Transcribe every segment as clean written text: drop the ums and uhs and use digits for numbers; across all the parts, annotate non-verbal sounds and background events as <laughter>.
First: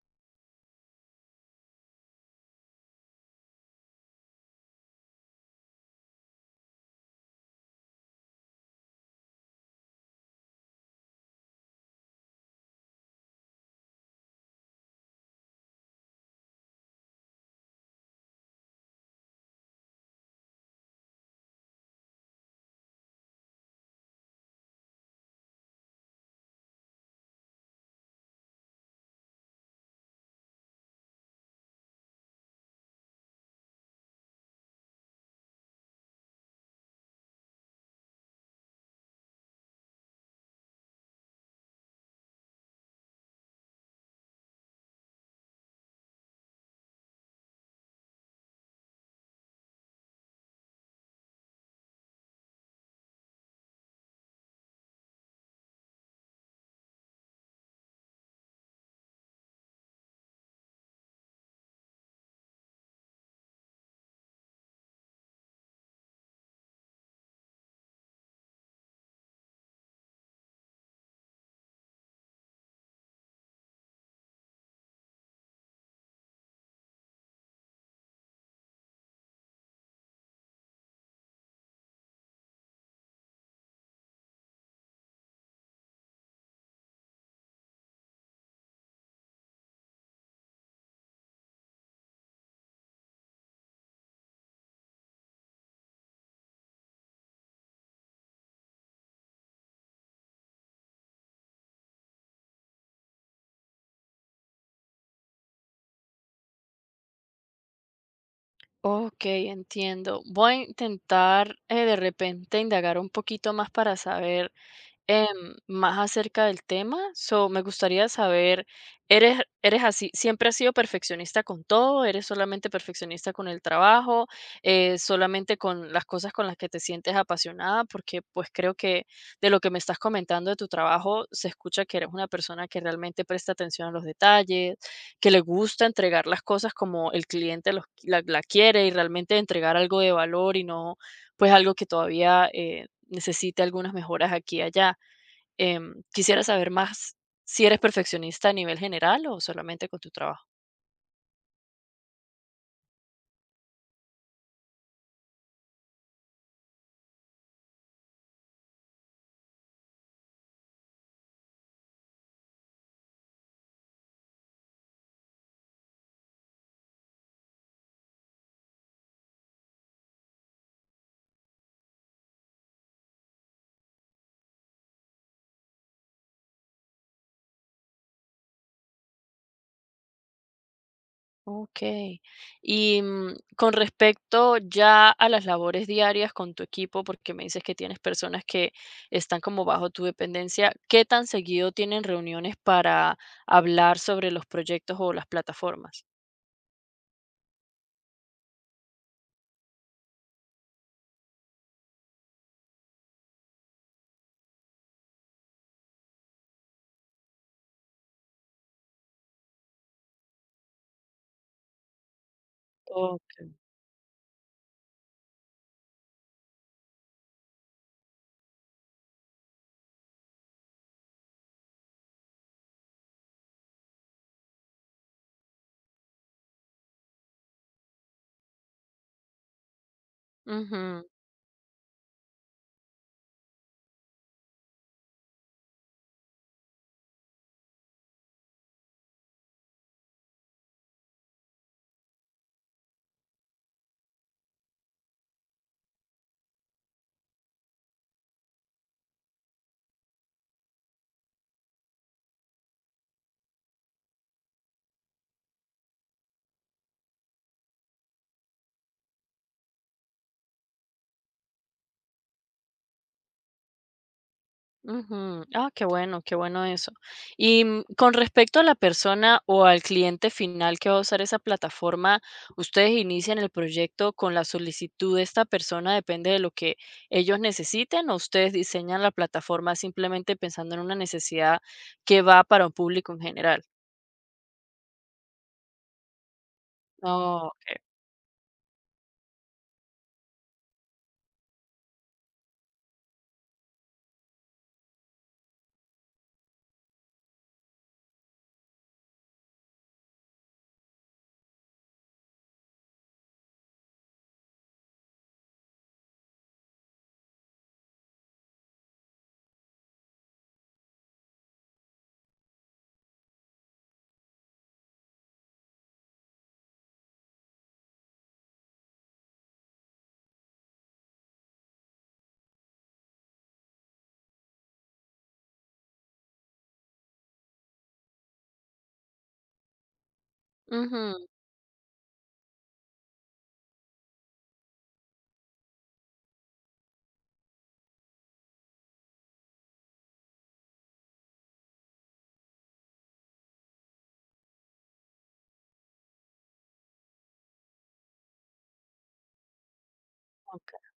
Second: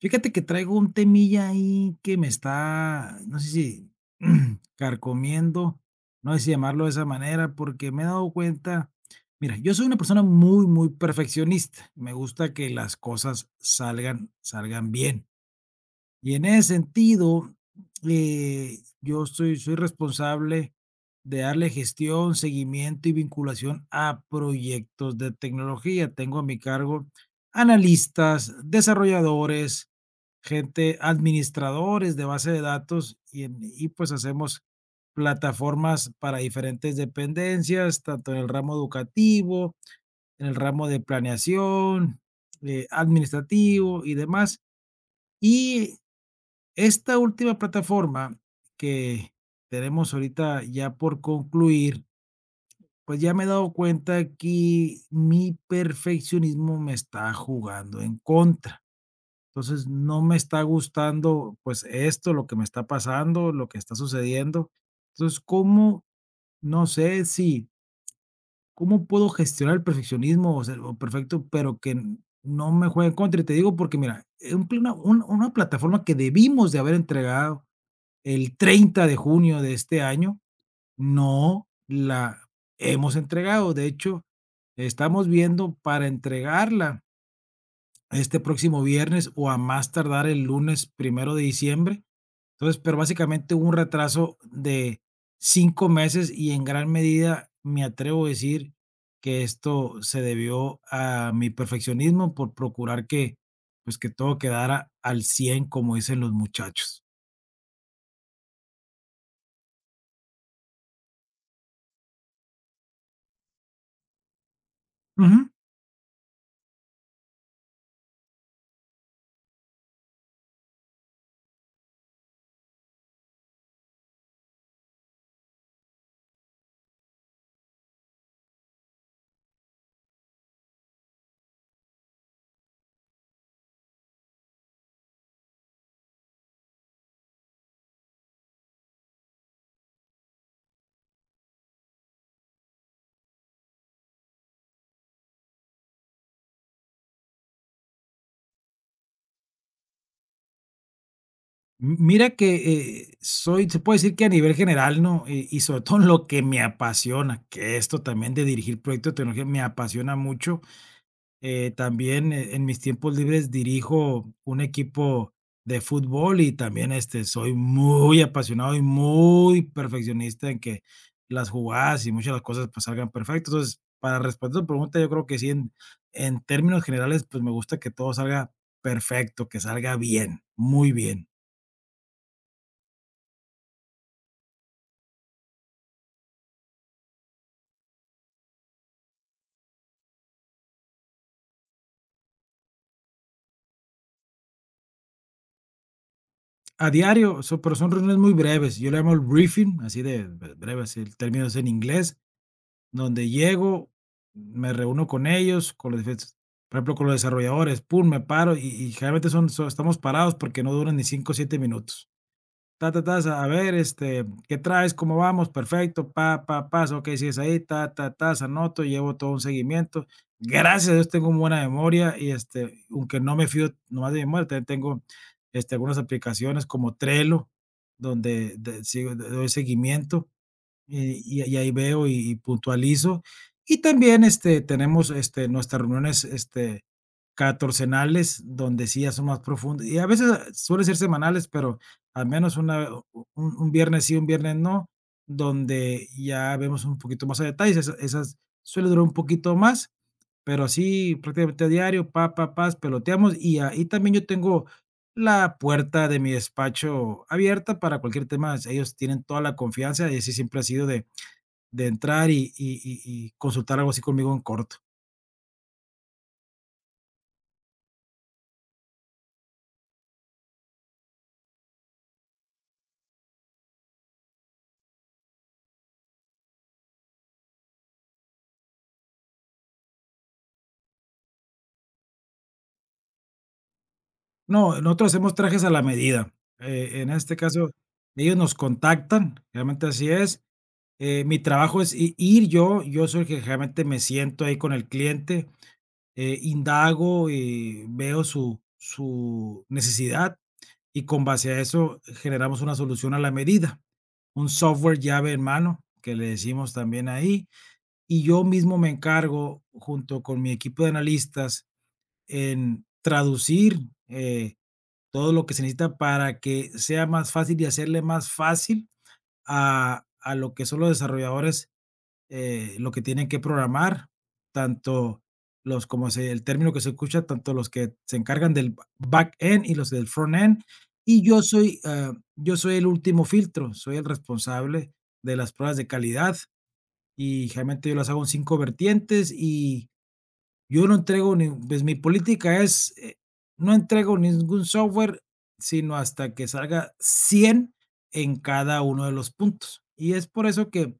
Fíjate que traigo un temilla ahí que me está, no sé si <clears throat> carcomiendo, no sé si llamarlo de esa manera, porque me he dado cuenta. Mira, yo soy una persona muy, muy perfeccionista, me gusta que las cosas salgan bien. Y en ese sentido, yo soy responsable de darle gestión, seguimiento y vinculación a proyectos de tecnología. Tengo a mi cargo analistas, desarrolladores, gente, administradores de base de datos y pues hacemos plataformas para diferentes dependencias, tanto en el ramo educativo, en el ramo de planeación, administrativo y demás. Y esta última plataforma que tenemos ahorita ya por concluir, pues ya me he dado cuenta que mi perfeccionismo me está jugando en contra. Entonces, no me está gustando, pues esto, lo que me está pasando, lo que está sucediendo. Entonces, ¿cómo? No sé si, ¿cómo puedo gestionar el perfeccionismo o ser o perfecto, pero que no me juegue en contra? Y te digo porque, mira, un pl- una, un- una plataforma que debimos de haber entregado el 30 de junio de este año, no la hemos entregado. De hecho, estamos viendo para entregarla este próximo viernes o a más tardar el lunes primero de diciembre. Entonces, pero básicamente hubo un retraso de 5 meses y en gran medida me atrevo a decir que esto se debió a mi perfeccionismo por procurar que, pues que todo quedara al 100, como dicen los muchachos. Ok, entiendo. Voy a intentar de repente indagar un poquito más para saber Ujú. más acerca del tema. So, me gustaría saber, ¿eres así, siempre has sido perfeccionista con todo? ¿Eres solamente perfeccionista con el trabajo? ¿Solamente con las cosas con las que te sientes apasionada? Porque pues creo que de lo que me estás comentando de tu trabajo, se escucha que eres una persona que realmente presta atención a los detalles, que le gusta entregar las cosas como el cliente la quiere y realmente entregar algo de valor y no pues algo que todavía necesite algunas mejoras aquí y allá. Quisiera saber más si eres perfeccionista a nivel general o solamente con tu trabajo. Mira que, soy se puede decir que a nivel general, ¿no? Y sobre todo <laughs> en lo que me apasiona, que esto también de dirigir proyectos de tecnología me apasiona mucho. También, en mis tiempos libres dirijo un equipo de fútbol y también, este, soy muy apasionado y muy perfeccionista en que las jugadas y muchas de las cosas, pues, salgan perfecto. Entonces, para responder tu pregunta, yo creo que sí, en términos generales, pues, me gusta que todo salga perfecto, que salga bien, muy bien. Ok. Y con respecto ya a las labores diarias con tu equipo, porque me dices que tienes personas que están como bajo tu dependencia, ¿qué tan seguido tienen reuniones para hablar sobre los proyectos o las plataformas? A diario, pero son reuniones muy breves. Yo le llamo el briefing, así de breve, así el término es en inglés, donde llego, me reúno con ellos, con los diferentes, por ejemplo, con los desarrolladores. Pum, me paro y generalmente son so estamos parados porque no duran ni 5 o 7 minutos. Ta, ta, ta, Ok. a ver, este, ¿qué traes? ¿Cómo vamos? Perfecto, pa, pa, pas, ok, si es ahí, ta, ta, ta, anoto, llevo todo un seguimiento. Gracias a Dios tengo muy buena memoria y, este, aunque no me fío nomás de mi memoria, también tengo, este, algunas aplicaciones como Trello, donde de sigo doy seguimiento. Ujú. Y ahí veo y puntualizo. Y también, este, tenemos, este, nuestras reuniones, este, catorcenales, donde sí ya son más profundas, y a veces suelen ser semanales, pero al menos una u un viernes sí, un viernes no, donde ya vemos un poquito más a detalles, esas suele durar un poquito más, pero así prácticamente a diario, pa, pa, pas, peloteamos y ahí también yo tengo la puerta de mi despacho abierta para cualquier tema, ellos tienen toda la confianza y así siempre ha sido de entrar y consultar algo así conmigo en corto. Ujú. Ah, qué bueno eso. Y con respecto a la persona o al cliente final que va a usar esa plataforma, ustedes inician el proyecto con la solicitud de esta persona, depende de lo que ellos necesiten, o ustedes diseñan la plataforma simplemente pensando en una necesidad que va para un público en general. No, nosotros hacemos trajes a la medida. En este Oh, caso, ok. ellos nos contactan, realmente así es. Mi trabajo es i ir yo soy el que realmente me siento ahí con el cliente, indago y veo su necesidad, y con base a eso generamos una solución a la medida, un software llave en mano, que le decimos también ahí, y yo mismo me encargo, junto con mi equipo de analistas, en traducir, eh, todo lo que se necesita para que sea más fácil y hacerle más fácil a lo que son los desarrolladores, lo que tienen que programar, tanto los como se el término que se escucha, tanto los que se encargan del back end y los del front end. Ujú. Y yo soy el último filtro, soy el responsable de las pruebas de calidad y, generalmente, yo las hago en 5 vertientes y yo no entrego ni pues, mi política es, no entrego ningún software, sino hasta que salga 100 en cada uno de los puntos. Y es por eso que,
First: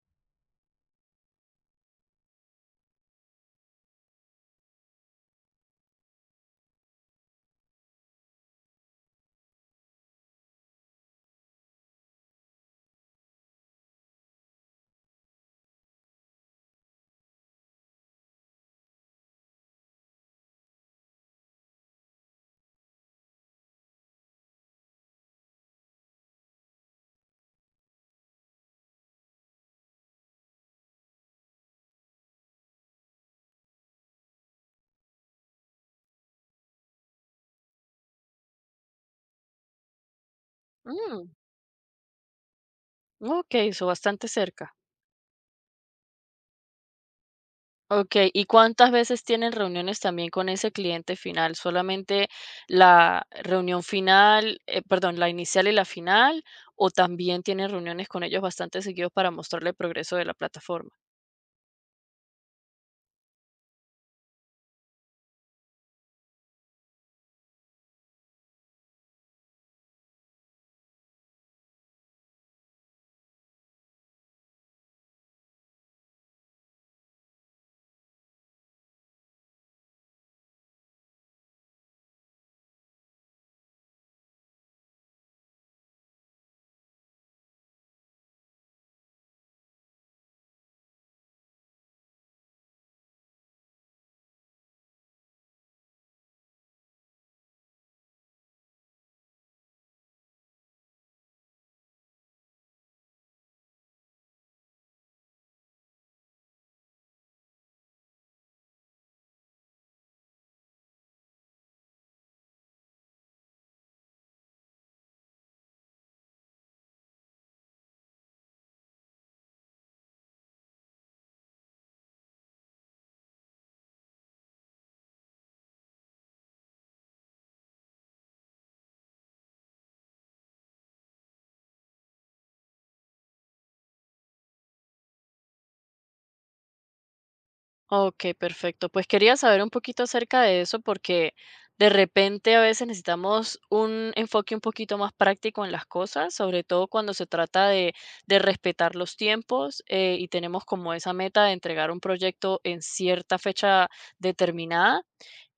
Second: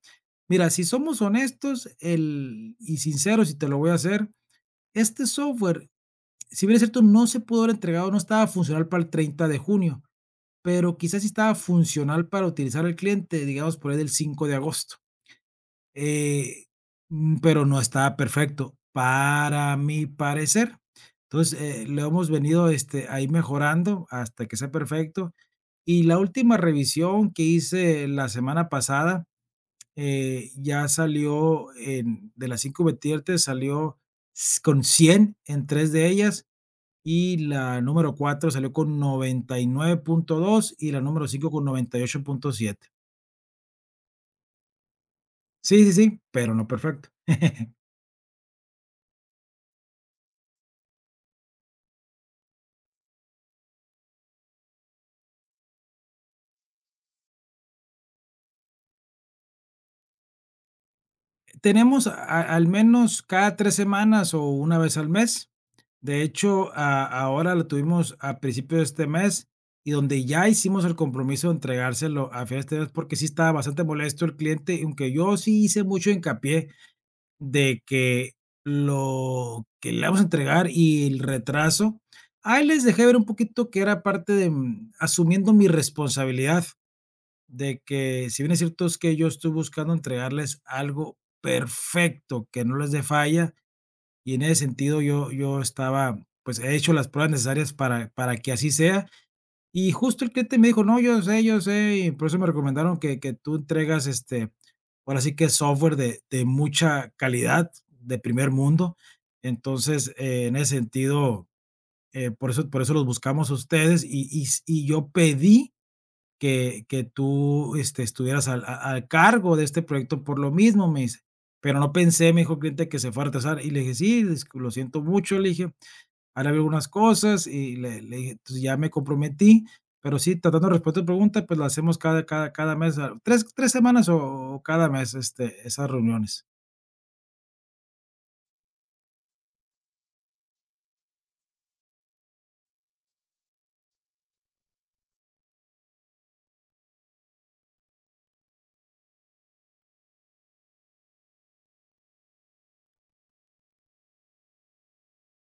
mira, si somos honestos el y sinceros, y te lo voy a hacer, este software, si bien es cierto, no se pudo haber entregado, no estaba funcional para el 30 de junio, pero quizás sí estaba funcional para utilizar el cliente, digamos, por ahí del 5 de agosto. Eh, pero no estaba perfecto, para mi parecer. Entonces, lo hemos venido, este, ahí mejorando hasta que sea perfecto. Y la última revisión que hice la semana pasada, ya salió en de las 5 vertientes, salió con 100 en 3 de ellas, y la número 4 salió con 99,2 y la número Mm, 5 con 98,7. ok, eso bastante cerca. Sí, sí, sí, pero no perfecto. <laughs> Okey, ¿y cuántas veces tienen reuniones también con ese cliente final? ¿Solamente la reunión final, perdón, la inicial y la final, o también tienen reuniones con ellos bastante seguidos para mostrarle el progreso de la plataforma? Tenemos al menos cada 3 semanas o una vez al mes. De hecho, a ahora lo tuvimos a principios de este mes y donde ya hicimos el compromiso de entregárselo a finales de este mes, porque sí estaba bastante molesto el cliente, y aunque yo sí hice mucho hincapié de que lo que le vamos a entregar y el retraso, ahí les dejé ver un poquito que era parte de, asumiendo mi responsabilidad de que, si bien es cierto, es que yo estoy buscando entregarles algo perfecto, que no les dé falla, y en ese sentido yo estaba, pues, he hecho las pruebas necesarias para que así sea, y justo el cliente me dijo: "No, yo sé", y por eso me recomendaron que tú entregas, este, ahora sí que software de mucha calidad, de primer mundo. Entonces, en ese sentido, por eso los buscamos a ustedes, y yo pedí que tú, este, estuvieras al cargo de este proyecto por lo mismo", me dice, "pero no pensé", me dijo el cliente, "que se fuera a atrasar", y le dije: "Sí, dis lo siento mucho", le dije, "han habido algunas cosas", y le dije, "entonces ya me comprometí, pero sí, tratando de responder tu pregunta, pues la hacemos cada mes, ah, 3 3 semanas o cada mes, este, esas reuniones". Ok, perfecto. Pues quería saber un poquito acerca de eso porque de repente a veces necesitamos un enfoque un poquito más práctico en las cosas, sobre todo cuando se trata de respetar los tiempos y tenemos como esa meta de entregar un proyecto en cierta fecha determinada.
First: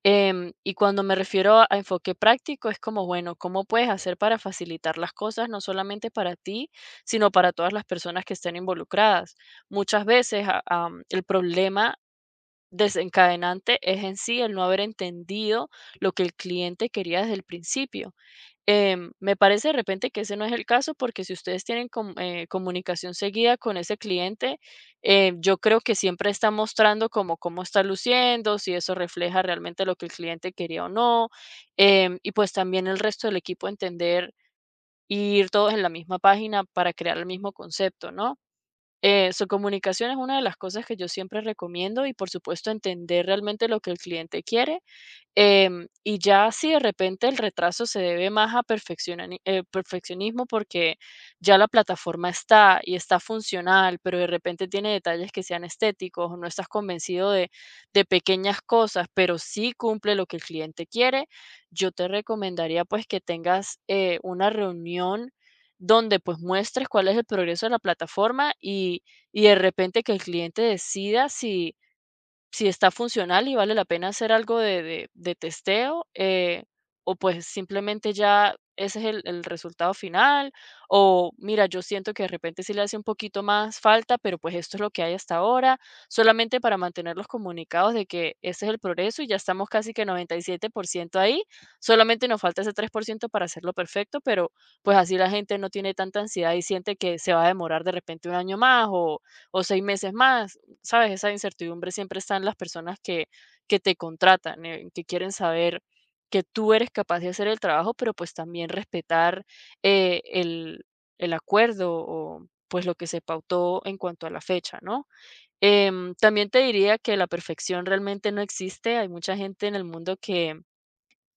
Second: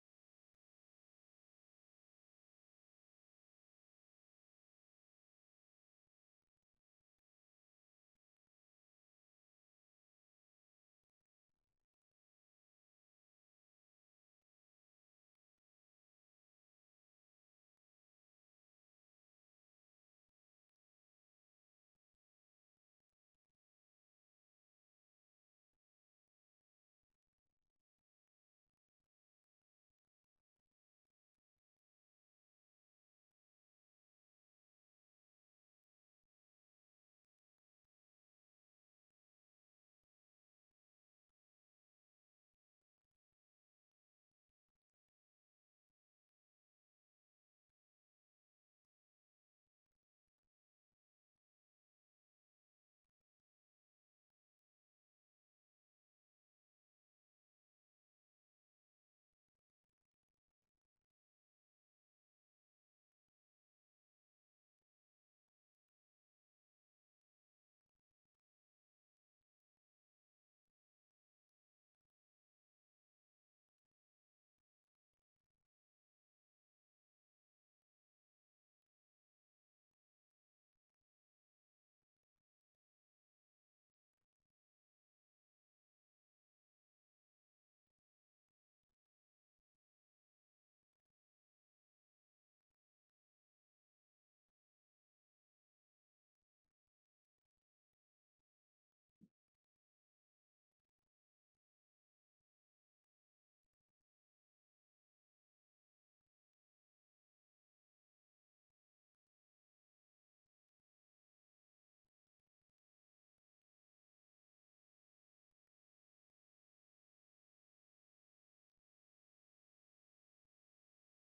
Y cuando me refiero a enfoque práctico, es como, bueno, ¿cómo puedes hacer para facilitar las cosas, no solamente para ti, sino para todas las personas que estén involucradas? Muchas veces el problema desencadenante es en sí el no haber entendido lo que el cliente quería desde el principio. Me parece de repente que ese no es el caso porque si ustedes tienen comunicación seguida con ese cliente, yo creo que siempre está mostrando como cómo está luciendo, si eso refleja realmente lo que el cliente quería o no, y pues también el resto del equipo entender y ir todos en la misma página para crear el mismo concepto, ¿no? Su comunicación es una de las cosas que yo siempre recomiendo y, por supuesto, entender realmente lo que el cliente quiere. Y ya si de repente el retraso se debe más a perfeccionismo porque ya la plataforma está y está funcional, pero de repente tiene detalles que sean estéticos o no estás convencido de pequeñas cosas, pero sí cumple lo que el cliente quiere, yo te recomendaría pues que tengas una reunión donde pues muestres cuál es el progreso de la plataforma y de repente que el cliente decida si si está funcional y vale la pena hacer algo de, de testeo, o pues simplemente ya ese es el resultado final, o mira, yo siento que de repente sí le hace un poquito más falta, pero pues esto es lo que hay hasta ahora, solamente para mantenerlos comunicados de que ese es el progreso y ya estamos casi que 97% ahí, solamente nos falta ese 3% para hacerlo perfecto, pero pues así la gente no tiene tanta ansiedad y siente que se va a demorar de repente un año más o 6 meses más. ¿Sabes? Esa incertidumbre siempre está en las personas que te contratan, en que quieren saber que tú eres capaz de hacer el trabajo, pero pues también respetar eh, el, el acuerdo o pues lo que se pautó en cuanto a la fecha, ¿no? También te diría que la perfección realmente no existe. Hay mucha gente en el mundo que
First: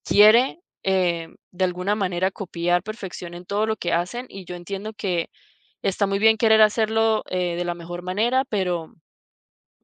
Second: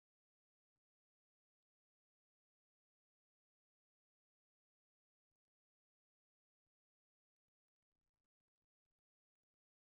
quiere de alguna manera copiar perfección en todo lo que hacen y yo entiendo que está muy bien querer hacerlo de la mejor manera, pero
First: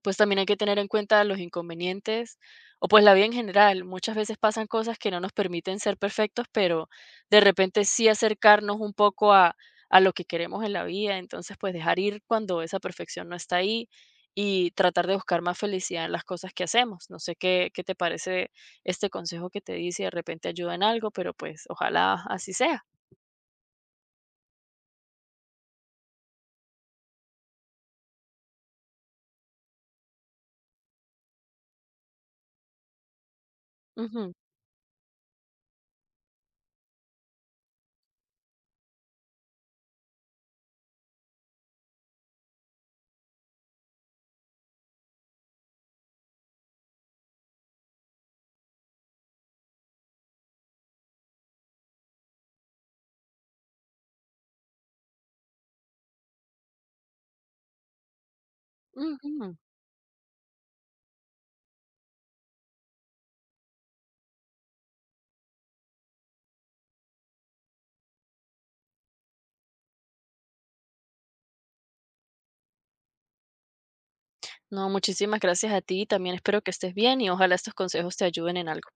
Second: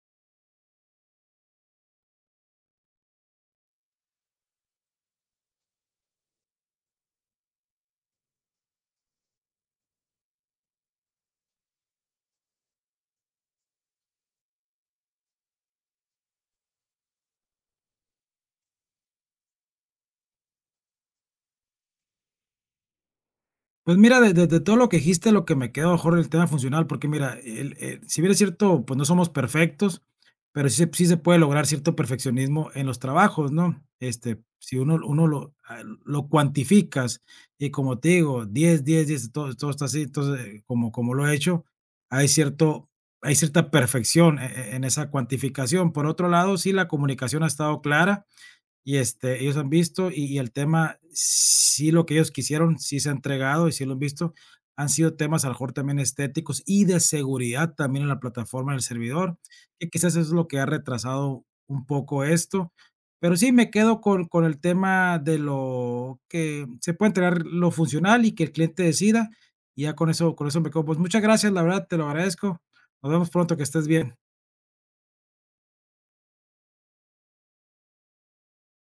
pues también hay que tener en cuenta los inconvenientes o pues la vida en general. Muchas veces pasan cosas que no nos permiten ser perfectos, pero de repente sí acercarnos un poco a lo que queremos en la vida. Entonces, pues dejar ir cuando esa perfección no está ahí y tratar de buscar más felicidad en las cosas que hacemos. No sé qué, qué te parece este consejo que te di, si de repente ayuda en algo, pero pues ojalá así sea. Pues mira, de todo lo que dijiste, lo que me quedó mejor el tema funcional, porque mira, el si bien es cierto, pues no somos perfectos, pero sí se puede lograr cierto perfeccionismo en los trabajos, ¿no? Ujú, Este, si uno lo lo cuantificas y como te digo, 10 10 10 todo está así, entonces, como lo he hecho, hay cierto hay cierta perfección en esa cuantificación. Por otro lado, sí, la comunicación ha estado clara, y, este, ellos han visto y el tema, sí, lo que ellos quisieron, sí se ha entregado y sí lo han visto. Han sido temas, a lo mejor, también estéticos y de seguridad también en la plataforma del servidor, ujú. que quizás eso es lo que ha retrasado un poco esto. Pero sí, me quedo con el tema de lo que se puede entregar lo funcional y que el cliente decida, y ya con eso me quedo. Pues, muchas gracias, la verdad, te lo agradezco. Nos vemos pronto, que estés bien. No, muchísimas gracias a ti. También espero que estés bien y ojalá estos consejos te ayuden en algo.